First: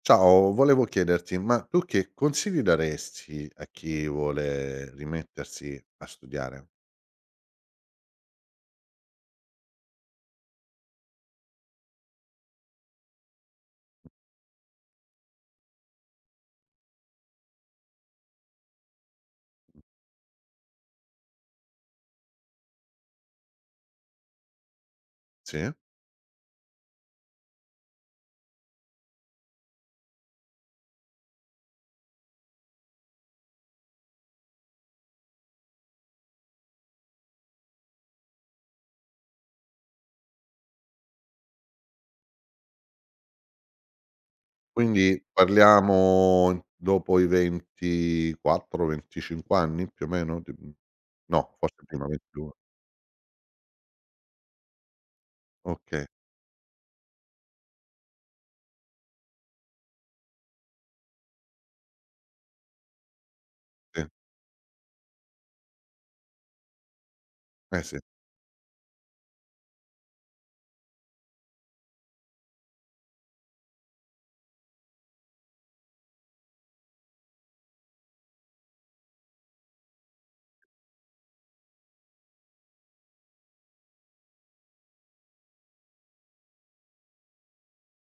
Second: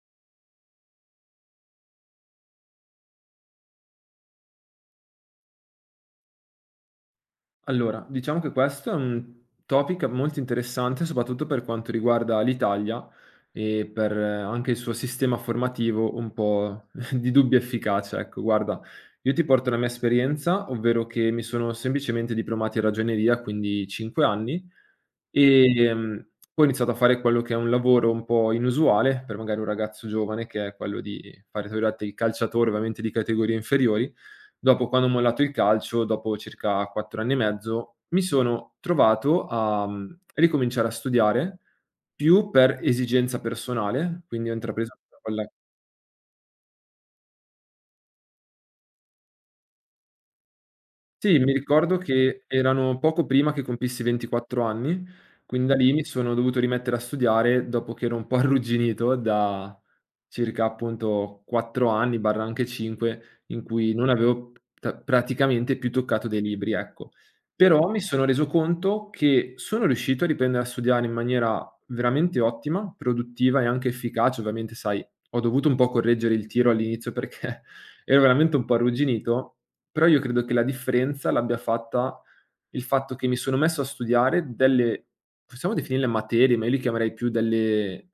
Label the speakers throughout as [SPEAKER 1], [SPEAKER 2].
[SPEAKER 1] Ciao, volevo chiederti, ma tu che consigli daresti a chi vuole rimettersi a studiare?
[SPEAKER 2] Allora, diciamo che questo è un topic molto interessante, soprattutto per quanto riguarda l'Italia e per anche il suo sistema formativo un po' di dubbia efficacia. Ecco, guarda, io ti porto la mia esperienza, ovvero che mi sono semplicemente diplomato in ragioneria, quindi 5 anni,
[SPEAKER 1] Sì.
[SPEAKER 2] e poi ho iniziato a fare quello che è un lavoro un po' inusuale per magari un ragazzo giovane, che è quello di fare, tra virgolette, il calciatore, ovviamente di categorie inferiori. Dopo, quando ho mollato il calcio, dopo circa 4 anni e mezzo, mi sono trovato a ricominciare a studiare, più per esigenza personale, quindi ho intrapreso
[SPEAKER 1] Quindi
[SPEAKER 2] quella.
[SPEAKER 1] parliamo dopo i 24, 25 anni più o meno? Ti mhmm,
[SPEAKER 2] Sì, mi
[SPEAKER 1] no, forse
[SPEAKER 2] ricordo
[SPEAKER 1] prima,
[SPEAKER 2] che
[SPEAKER 1] 22.
[SPEAKER 2] erano poco prima che compissi 24 anni, quindi da lì mi
[SPEAKER 1] Okay,
[SPEAKER 2] sono dovuto rimettere a studiare dopo che ero un po' arrugginito da circa appunto 4 anni, barra anche 5, in cui
[SPEAKER 1] sì.
[SPEAKER 2] non avevo ta praticamente più toccato dei libri, ecco.
[SPEAKER 1] Eh
[SPEAKER 2] Però
[SPEAKER 1] sì,
[SPEAKER 2] mi sono reso conto che sono riuscito a riprendere a studiare in maniera veramente ottima, produttiva e anche efficace. Ovviamente, sai, ho dovuto un po' correggere il tiro all'inizio perché ero veramente un po' arrugginito, però io credo che la differenza l'abbia fatta il fatto che mi sono messo a studiare delle, possiamo definirle materie, ma io li chiamerei più delle,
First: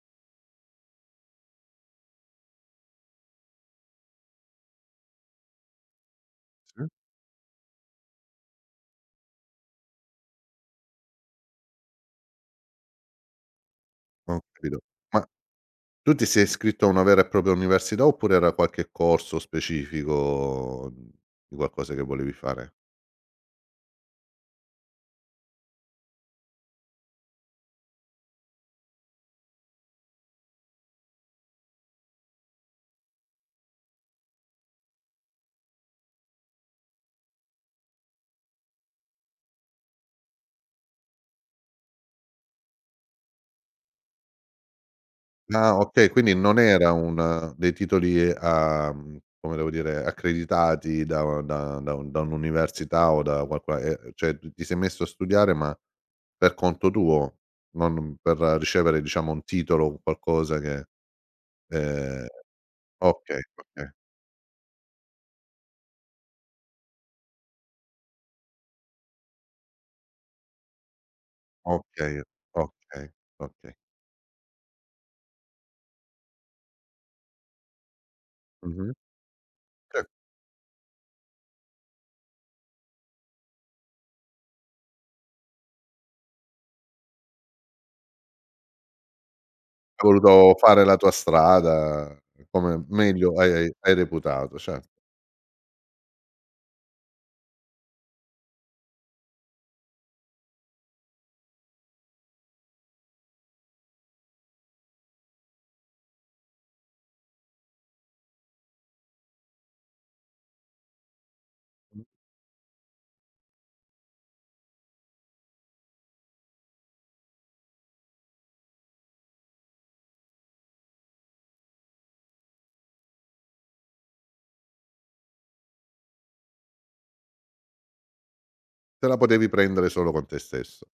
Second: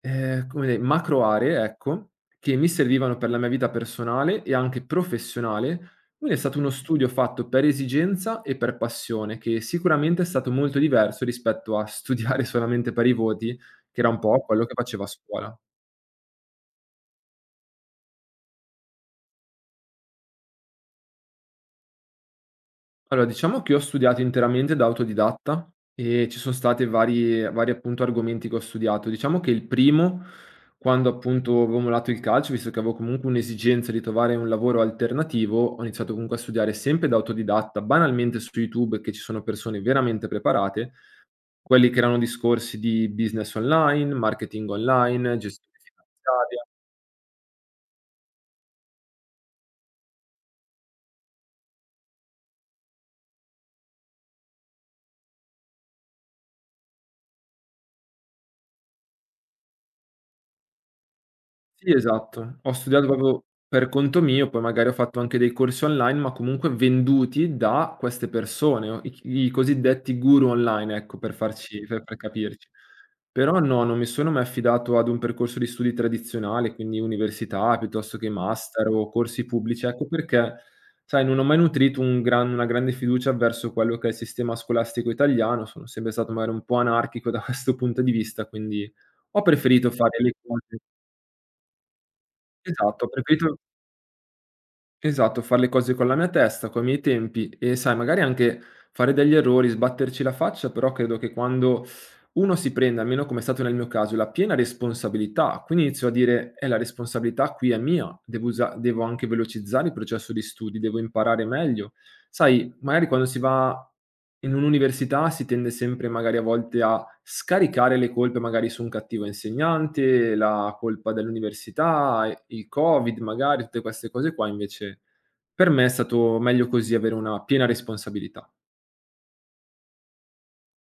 [SPEAKER 2] come de macro aree, ecco, che mi servivano per la mia vita personale e anche professionale. Quindi è stato uno
[SPEAKER 1] sì,
[SPEAKER 2] studio fatto per esigenza e per passione, che sicuramente è stato molto diverso rispetto a studiare solamente per i voti, che era un
[SPEAKER 1] ho
[SPEAKER 2] po' quello che
[SPEAKER 1] capito.
[SPEAKER 2] facevo a
[SPEAKER 1] Ma
[SPEAKER 2] scuola.
[SPEAKER 1] tu ti sei iscritto a una vera e propria università oppure era qualche corso specifico, di qualcosa che volevi fare?
[SPEAKER 2] Allora, diciamo che io ho studiato interamente da autodidatta e ci sono state vari appunto argomenti che ho studiato. Diciamo che il primo, quando appunto avevo mollato il calcio, visto che avevo comunque un'esigenza di trovare un lavoro alternativo, ho iniziato comunque a studiare sempre da autodidatta, banalmente su YouTube, che ci sono persone veramente preparate, quelli che erano discorsi di business online, marketing online, gestione
[SPEAKER 1] Ah okay, quindi non
[SPEAKER 2] finanziaria.
[SPEAKER 1] era un dei titoli come devo dire, accreditati da u da da un da un'università o da qualcun e cioè tu ti sei messo a studiare ma per conto tuo, non per ricevere diciamo un titolo o qualcosa che
[SPEAKER 2] Sì,
[SPEAKER 1] ehm,
[SPEAKER 2] esatto. Ho studiato
[SPEAKER 1] okay,
[SPEAKER 2] proprio per
[SPEAKER 1] okay,
[SPEAKER 2] conto mio, poi magari ho fatto anche dei corsi online, ma comunque venduti da queste persone, o i cosiddetti guru online, ecco, per farci per
[SPEAKER 1] okay,
[SPEAKER 2] capirci.
[SPEAKER 1] okay,
[SPEAKER 2] Però
[SPEAKER 1] okay.
[SPEAKER 2] no, non mi sono mai affidato ad un percorso di studi tradizionale, quindi università piuttosto che master
[SPEAKER 1] Mh-mh.
[SPEAKER 2] o corsi pubblici, ecco
[SPEAKER 1] Certo,
[SPEAKER 2] perché, sai, non ho mai nutrito un gran una grande fiducia verso quello che è il sistema scolastico italiano, sono sempre stato magari un po' anarchico da questo punto di vista, quindi ho preferito
[SPEAKER 1] hai
[SPEAKER 2] fare le
[SPEAKER 1] voluto
[SPEAKER 2] cose.
[SPEAKER 1] fare la tua strada come
[SPEAKER 2] Esatto, ho
[SPEAKER 1] meglio hai
[SPEAKER 2] preferito,
[SPEAKER 1] hai hai reputato, certo.
[SPEAKER 2] esatto, far le cose con la mia testa, coi miei tempi, e sai magari anche fare degli errori, sbatterci la faccia, però credo che quando uno si prende, almeno come è stato nel mio caso, la piena responsabilità, quindi inizio a dire: la responsabilità qui è mia, devo usa devo anche velocizzare il processo di studi, devo imparare meglio". Sai, magari quando si va in un'università si tende sempre magari a volte a scaricare le colpe magari su un cattivo insegnante, la colpa dell'università, e il Covid magari, tutte queste cose qua, invece per me è stato meglio così, avere una piena responsabilità.
[SPEAKER 1] Te la potevi prendere solo con te stesso.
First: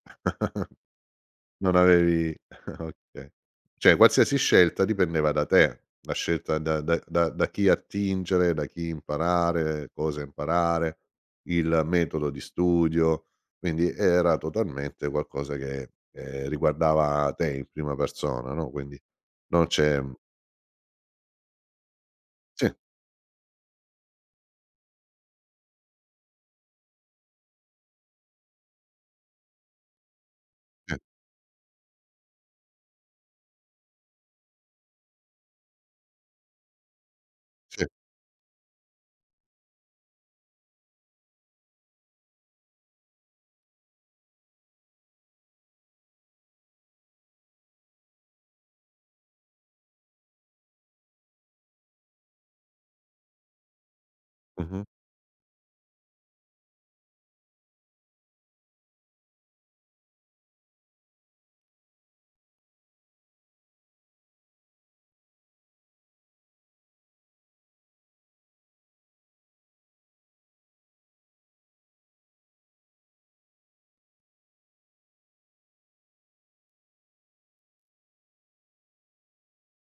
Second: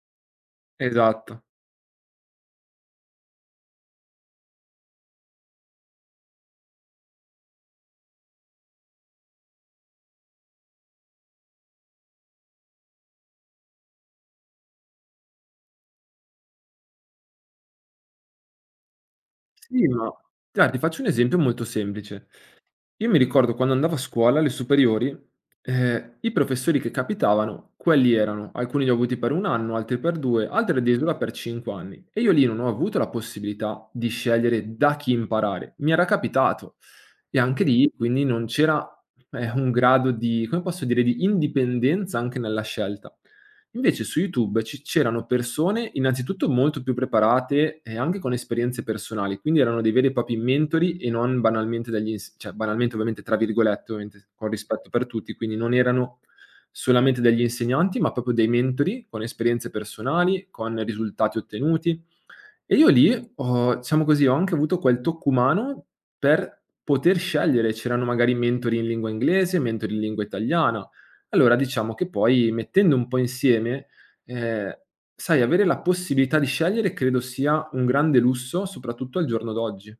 [SPEAKER 2] Esatto.
[SPEAKER 1] Non avevi okay. Cioè qualsiasi scelta dipendeva da te, la scelta da chi attingere, da chi imparare, cosa imparare, il metodo di studio, quindi era totalmente qualcosa che, riguardava te in prima persona, no, quindi non
[SPEAKER 2] Sì,
[SPEAKER 1] c'è.
[SPEAKER 2] ma guarda, ti faccio un esempio molto semplice.
[SPEAKER 1] Sì,
[SPEAKER 2] Io mi ricordo quando andavo a scuola, alle superiori, i professori che capitavano, quelli erano. Alcuni li ho avuti per 1 anno, altri per 2, altri
[SPEAKER 1] sì,
[SPEAKER 2] addirittura per 5 anni, e io lì non ho avuto la possibilità di scegliere da chi imparare. Mi era capitato, e anche
[SPEAKER 1] sì.
[SPEAKER 2] lì quindi non c'era, un grado di, come posso dire, di indipendenza anche nella scelta. Invece su YouTube ci c'erano persone innanzitutto molto più preparate e anche con esperienze personali, quindi erano dei veri e propri mentori e non banalmente degli ins cioè banalmente, ovviamente tra virgolette, ovviamente con
[SPEAKER 1] Mh-mh.
[SPEAKER 2] rispetto per tutti, quindi non erano solamente degli insegnanti, ma proprio dei mentori con esperienze personali, con risultati ottenuti. E io lì ho, diciamo così, ho anche avuto quel tocco umano per poter scegliere. C'erano magari mentori in lingua inglese, mentori in lingua italiana. Allora diciamo che poi, mettendo un po' insieme, ehm, sai, avere la possibilità di scegliere credo sia un grande lusso, soprattutto al giorno d'oggi.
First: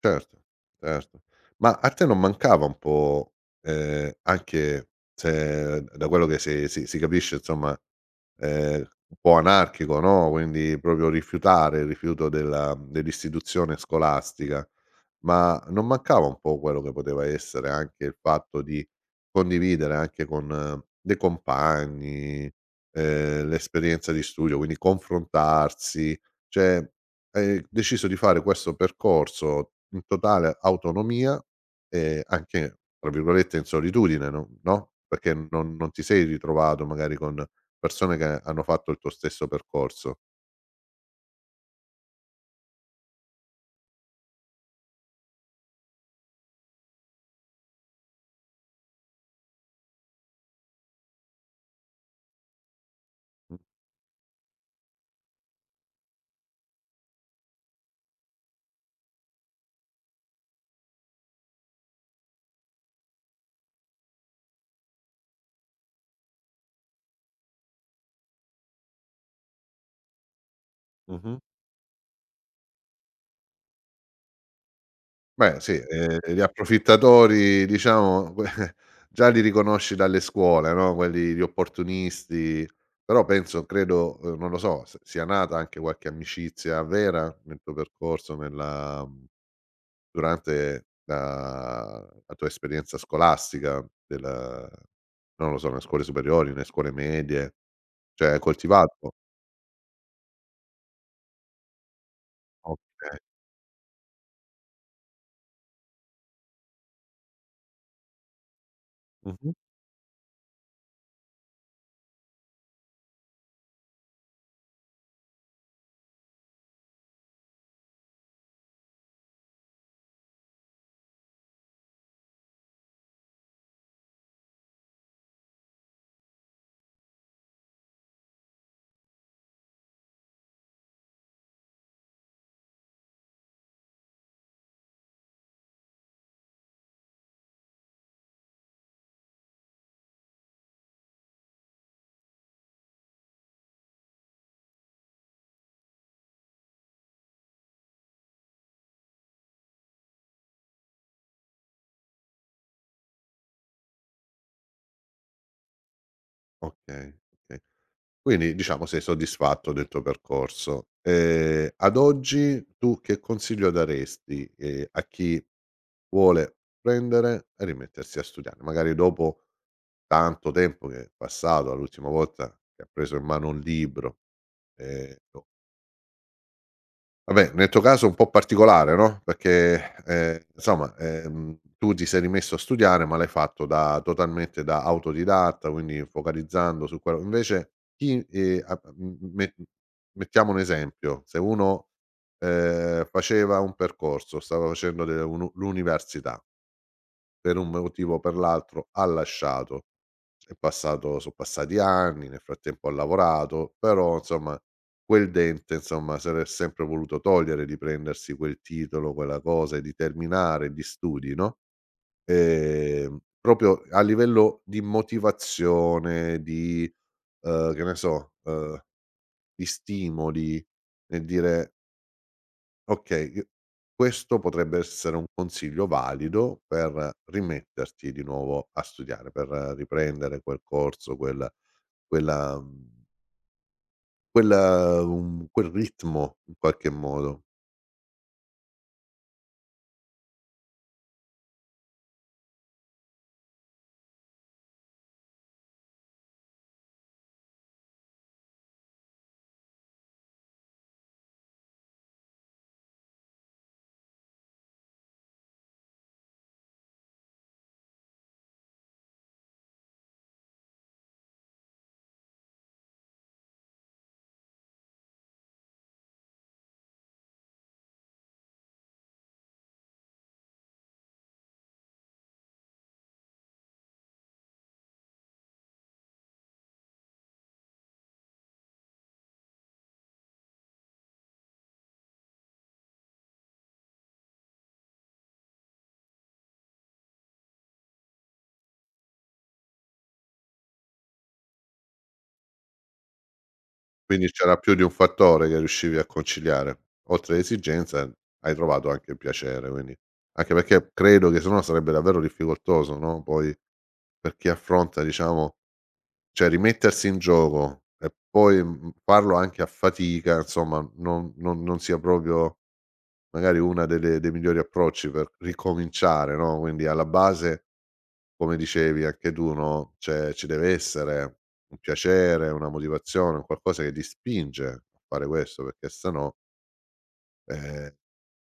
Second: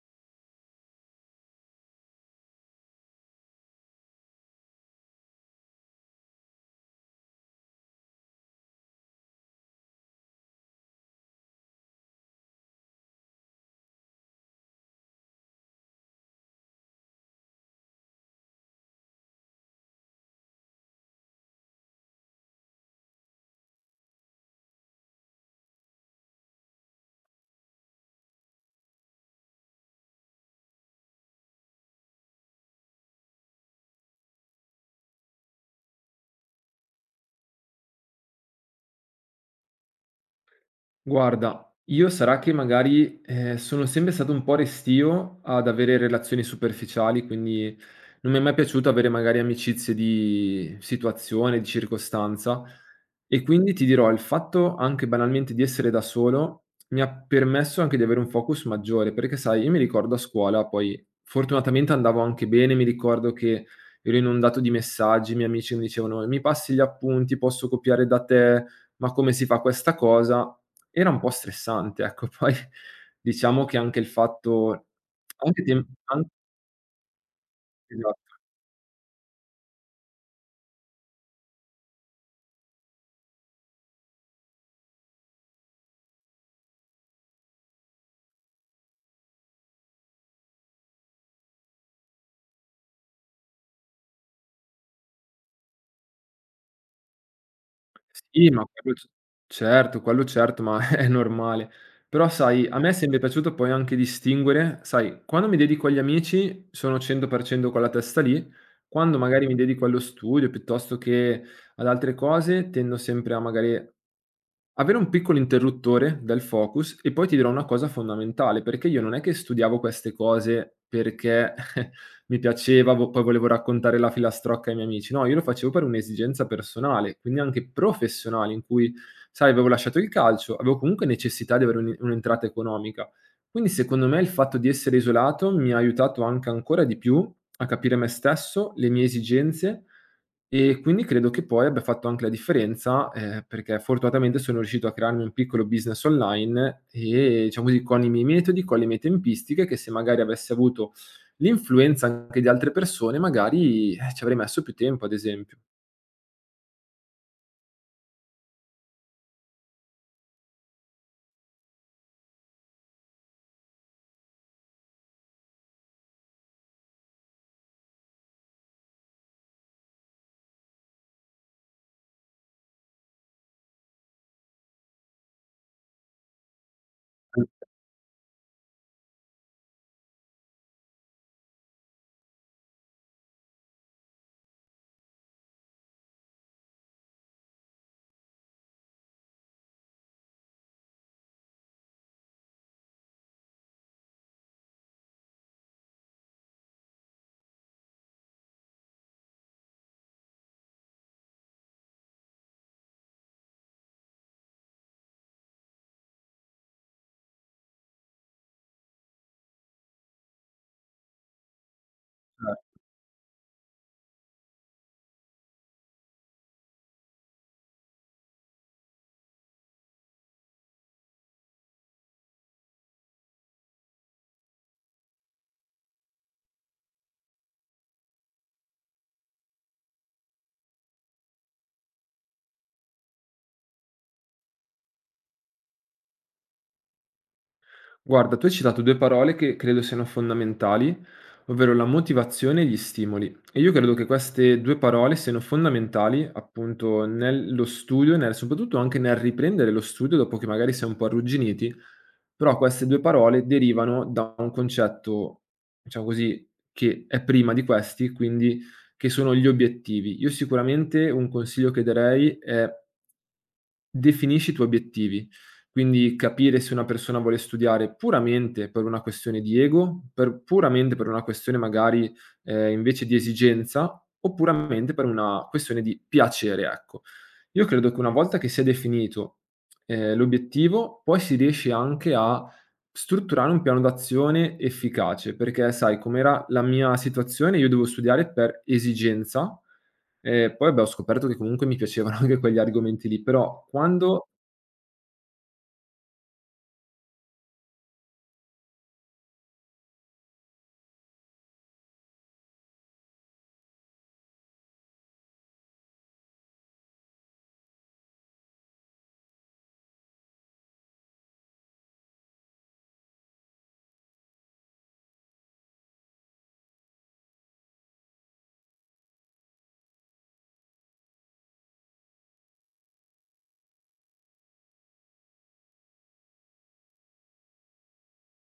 [SPEAKER 1] Certo, certo. Ma a te non mancava un po', anche se da quello che si capisce insomma. Ehm, un po' anarchico, no, quindi proprio rifiutare il rifiuto della dell'istituzione scolastica, ma non mancava un po' quello che poteva essere anche il fatto di condividere anche con dei compagni, l'esperienza di studio, quindi confrontarsi. Cioè, hai deciso di fare questo percorso in totale autonomia e anche, tra virgolette, "in solitudine", no, no, perché non ti sei ritrovato magari con persone che hanno fatto il tuo stesso percorso.
[SPEAKER 2] Guarda, io, sarà che magari, sono sempre stato un po' restio ad avere relazioni superficiali, quindi non mi è mai piaciuto avere magari amicizie di situazione, di circostanza, e
[SPEAKER 1] Mh.
[SPEAKER 2] quindi ti dirò, il fatto anche banalmente di essere da solo mi ha permesso anche di avere un focus maggiore, perché sai, io mi ricordo a scuola, poi fortunatamente andavo anche bene, mi ricordo che ero inondato di messaggi, i miei amici mi dicevano: "Mi passi gli appunti, posso copiare da te, ma come si fa questa cosa?". Era un po'
[SPEAKER 1] Mh-mh.
[SPEAKER 2] stressante, ecco. Poi diciamo che anche il fatto
[SPEAKER 1] Beh
[SPEAKER 2] anche
[SPEAKER 1] sì,
[SPEAKER 2] tem an
[SPEAKER 1] gli approfittatori diciamo
[SPEAKER 2] esatto.
[SPEAKER 1] que già li riconosci dalle scuole, no, quelli gli opportunisti, però penso credo, non lo so, s sia nata anche qualche amicizia vera nel tuo percorso durante la tua esperienza scolastica del non lo so, nelle scuole superiori, nelle scuole medie, cioè hai
[SPEAKER 2] Sì, ma quello c
[SPEAKER 1] coltivato?
[SPEAKER 2] certo, quello certo, ma è normale. Però sai, a me è
[SPEAKER 1] Okay.
[SPEAKER 2] sempre piaciuto poi anche distinguere, sai, quando mi dedico agli amici sono 100% con la testa lì, quando magari
[SPEAKER 1] Mh-mh.
[SPEAKER 2] mi dedico allo studio piuttosto che ad altre cose, tendo sempre a magari avere un piccolo interruttore del focus. E poi ti dirò una cosa fondamentale, perché io non è che studiavo queste cose perché mi piaceva, vo poi volevo raccontare la filastrocca ai miei amici. No, io lo facevo per un'esigenza personale, quindi anche professionale, in cui, sai, avevo lasciato il calcio, avevo comunque necessità di avere un'entrata economica. Quindi secondo me il fatto di essere isolato mi ha aiutato anche ancora di più a capire me stesso, le mie esigenze, e quindi credo che poi abbia fatto anche la differenza, perché fortunatamente sono riuscito a crearmi un piccolo business online e, diciamo così, con i miei metodi, con le mie tempistiche, che se magari avessi avuto l'influenza anche di altre persone, magari, ci avrei messo più tempo, ad esempio.
[SPEAKER 1] Okay, okay. Quindi diciamo sei soddisfatto del tuo percorso. Ad oggi tu che consiglio daresti, a chi vuole prendere e rimettersi a studiare? Magari dopo tanto tempo che è passato dall'ultima volta che ha preso in mano un libro. ehm Vabbè, nel tuo caso è un po' particolare, no, perché, insomma, tu ti sei rimesso a studiare, ma l'hai fatto da totalmente da autodidatta, quindi focalizzando su quello invece chi, a m me mettiamo un esempio, se uno, faceva un percorso, stava facendo de un l'università per un motivo o per l'altro ha lasciato. È passato son passati anni, nel frattempo ha lavorato, però insomma quel dente insomma se l'è sempre voluto togliere di prendersi quel titolo, quella cosa e di terminare gli studi, no, proprio a livello di motivazione, di, che ne so, di stimoli, nel dire Okay, i questo potrebbe essere un consiglio valido per rimetterti di nuovo a studiare, per riprendere quel corso, quel quella mhmm, quella quel ritmo in qualche modo.
[SPEAKER 2] Guarda, tu hai citato 2 parole che credo siano fondamentali, ovvero la motivazione e gli stimoli. E io credo che queste 2 parole siano fondamentali, appunto, nello studio e nel, soprattutto, anche nel riprendere lo studio dopo che magari si è un po' arrugginiti, però queste 2 parole derivano da un concetto, diciamo così, che è prima di questi, quindi che sono gli obiettivi. Io sicuramente un consiglio che darei è: definisci i tuoi obiettivi, quindi capire se una persona vuole studiare puramente per una questione di ego, per puramente per una questione magari, invece di esigenza, o puramente per una questione di piacere, ecco. Io credo che una volta che si è definito, l'obiettivo, poi si riesce anche a strutturare un piano d'azione efficace, perché sai com'era la mia situazione, io dovevo studiare per esigenza. Poi, beh, ho scoperto che comunque mi piacevano anche quegli argomenti lì, però quando...
[SPEAKER 1] Quindi c'era più di un fattore che riuscivi a conciliare. Oltre all'esigenza hai trovato anche il piacere, quindi anche perché credo che se no sarebbe davvero difficoltoso, no, poi per chi affronta diciamo. Cioè rimettersi in gioco e poi, farlo anche a fatica, insomma, non sia proprio magari una delle dei migliori approcci per ricominciare, no, quindi alla base, come dicevi anche tu, no, cioè ci deve essere un piacere, una motivazione, un qualcosa che ti spinge a fare questo, perché se no, ehm,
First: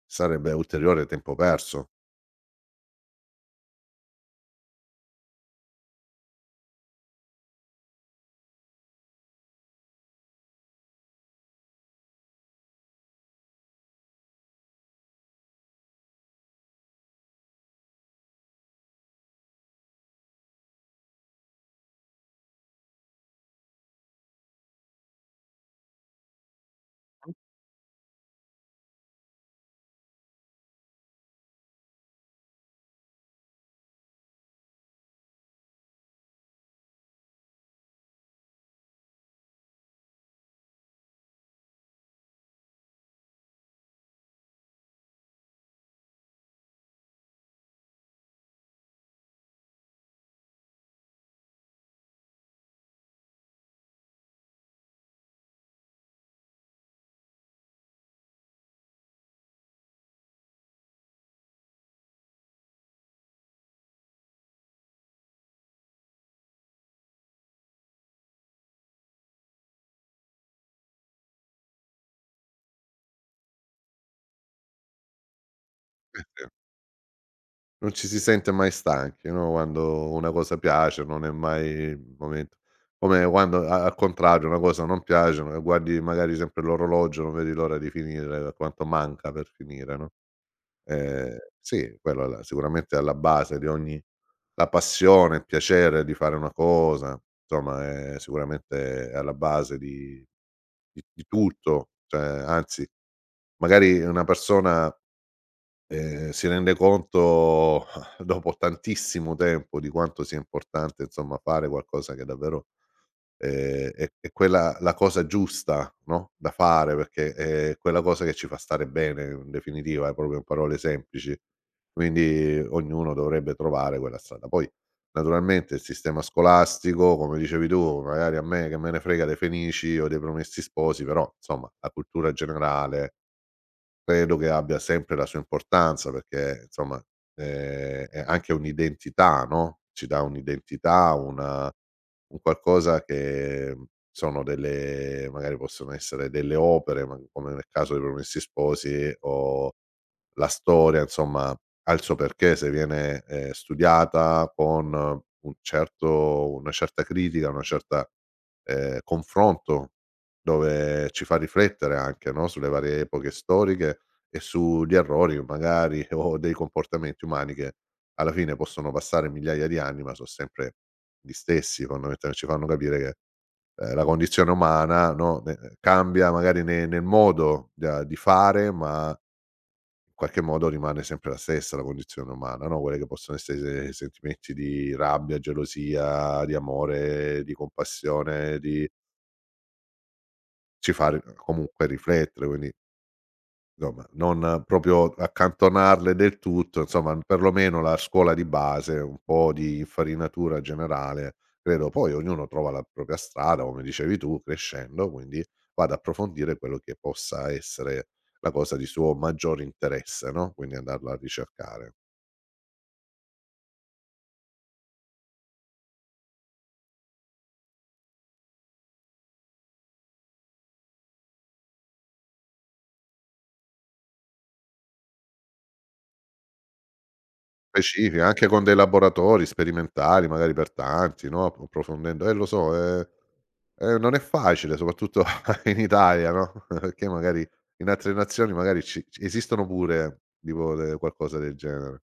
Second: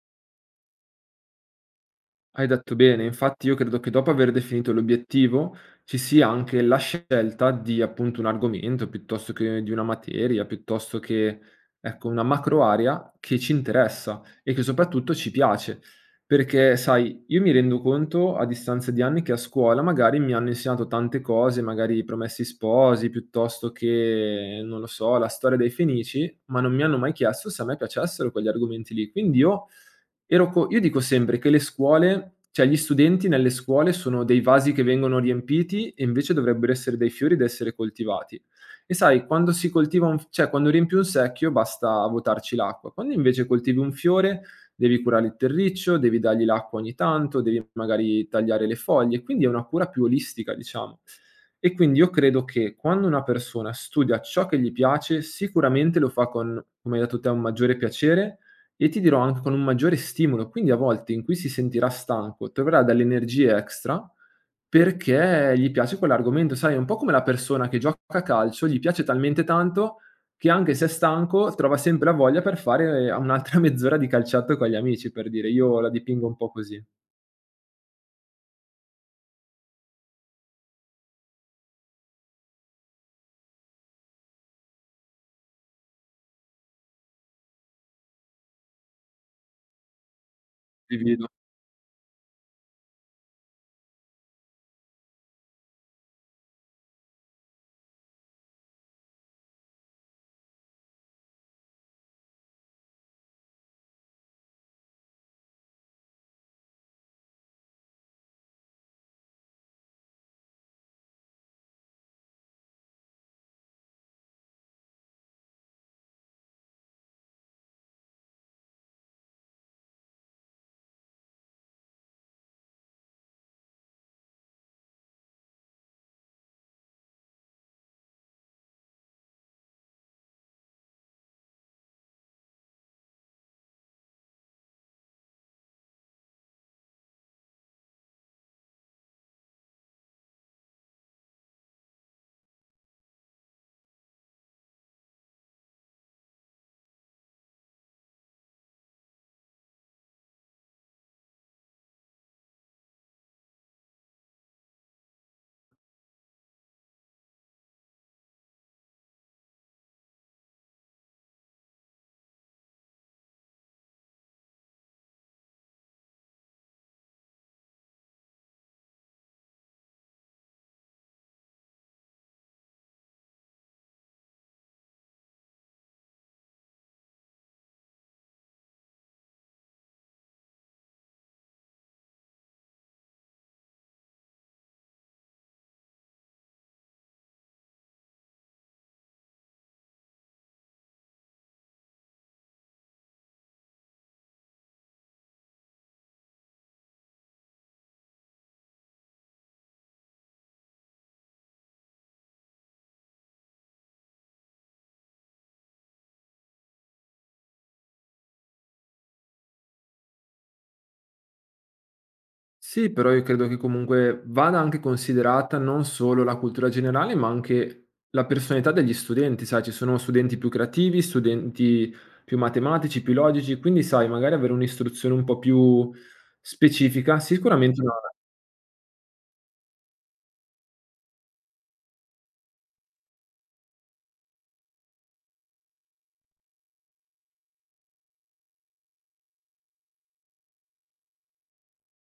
[SPEAKER 1] sarebbe ulteriore tempo perso.
[SPEAKER 2] Hai detto bene, infatti io credo che dopo aver definito l'obiettivo ci sia anche la scelta di, appunto, un argomento piuttosto che di una materia, piuttosto che, ecco, una macro area che ci interessa e che soprattutto ci piace. Perché, sai, io mi rendo conto a distanza di anni che a scuola magari mi hanno insegnato tante cose, magari i promessi sposi, piuttosto che, non lo so, la storia dei Fenici, ma non mi hanno mai chiesto se a me piacessero quegli argomenti lì. Quindi io... Ero co Io dico sempre che le scuole, cioè gli studenti nelle scuole, sono dei vasi che vengono riempiti, e invece dovrebbero essere dei fiori da essere coltivati. E sai, quando si coltiva un f cioè quando riempi un secchio basta vuotarci l'acqua, quando invece coltivi un fiore devi curare il terriccio, devi dargli l'acqua ogni tanto, devi magari tagliare le foglie, quindi è una cura più olistica, diciamo. E quindi io credo che quando una persona studia ciò che gli piace, sicuramente lo fa con, come hai detto te, un maggiore piacere, e ti dirò anche con un maggiore stimolo, quindi a volte in cui si sentirà stanco, troverà delle energie extra perché gli piace quell'argomento. Sai, è un po' come la persona che gioca a calcio, gli piace talmente tanto che anche se è stanco trova sempre la voglia per fare un'altra mezz'ora di calciatto con gli amici, per dire. Io la dipingo un po' così.
[SPEAKER 1] Non ci si sente mai stanchi, no, quando una cosa piace non è mai il momento come quando a al contrario una cosa non piace, ma guardi magari sempre l'orologio, non vedi l'ora di finire, quanto manca per finire, no.
[SPEAKER 2] Divido.
[SPEAKER 1] Sì, quello è la sicuramente è alla base di ogni la passione, il piacere di fare una cosa, insomma è sicuramente è alla base di tutto, cioè anzi magari una persona. Si rende conto dopo tantissimo tempo di quanto sia importante, insomma, fare qualcosa che davvero, è quella la cosa giusta, no, da fare perché è quella cosa che ci fa stare bene in definitiva, proprio in parole semplici. Quindi ognuno dovrebbe trovare quella strada. Poi naturalmente il sistema scolastico, come dicevi tu, magari a me che me ne frega dei Fenici o dei Promessi Sposi, però insomma la cultura generale. Credo che abbia sempre la sua importanza perché insomma, è anche un'identità, no, ci dà un'identità, una un qualcosa che sono delle magari possono essere delle opere, ma come nel caso dei Promessi Sposi o la storia insomma ha il suo perché se viene, studiata con un certo una certa critica, una certa confronto dove ci fa riflettere anche, no, sulle varie epoche storiche e sugli errori magari o dei comportamenti umani che alla fine possono passare migliaia di anni, ma so' sempre gli stessi fondamental ci fanno capire che, la condizione umana, no, ne cambia magari ne nel modo da di fare ma qualche modo rimane sempre la stessa la condizione umana, no, quelle che possono essere i sentimenti di rabbia, gelosia, di amore, di compassione, di ci fa ri comunque riflettere, quindi insomma non proprio accantonarle del tutto, insomma perlomeno la scuola di base, un po' di infarinatura generale, credo poi ognuno trova la propria strada, come dicevi tu, crescendo, quindi va ad approfondire quello che possa essere la cosa di suo maggiore interesse, no, quindi andarla a ricercare.
[SPEAKER 2] Sì, però io credo che comunque vada anche considerata non solo la cultura generale, ma anche la personalità degli studenti, sai, ci sono studenti più creativi, studenti più matematici, più logici, quindi sai, magari avere un'istruzione un po' più specifica, sicuramente una...
[SPEAKER 1] Specifica, anche con dei laboratori sperimentali, magari per tanti, no, approfondendo lo so, non è facile soprattutto in Italia, no, perché magari in altre nazioni magari ci esistono pure tipo de qualcosa del genere.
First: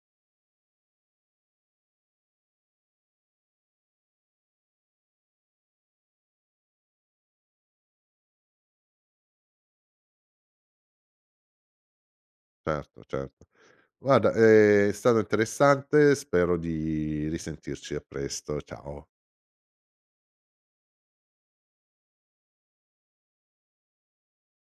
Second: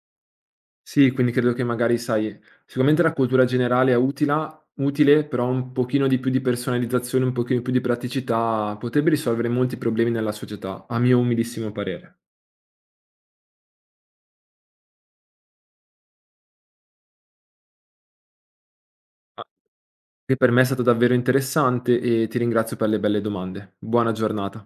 [SPEAKER 2] Sì, quindi credo che magari, sai, sicuramente la cultura generale è utile, utile, però un pochino di più di personalizzazione, un pochino più di praticità potrebbe risolvere molti problemi nella società, a mio umilissimo parere.
[SPEAKER 1] Certo, certo. Guarda, è stato interessante, spero di risentirci a presto. Ciao.
[SPEAKER 2] Che per me è stato davvero interessante, e ti ringrazio per le belle domande. Buona giornata.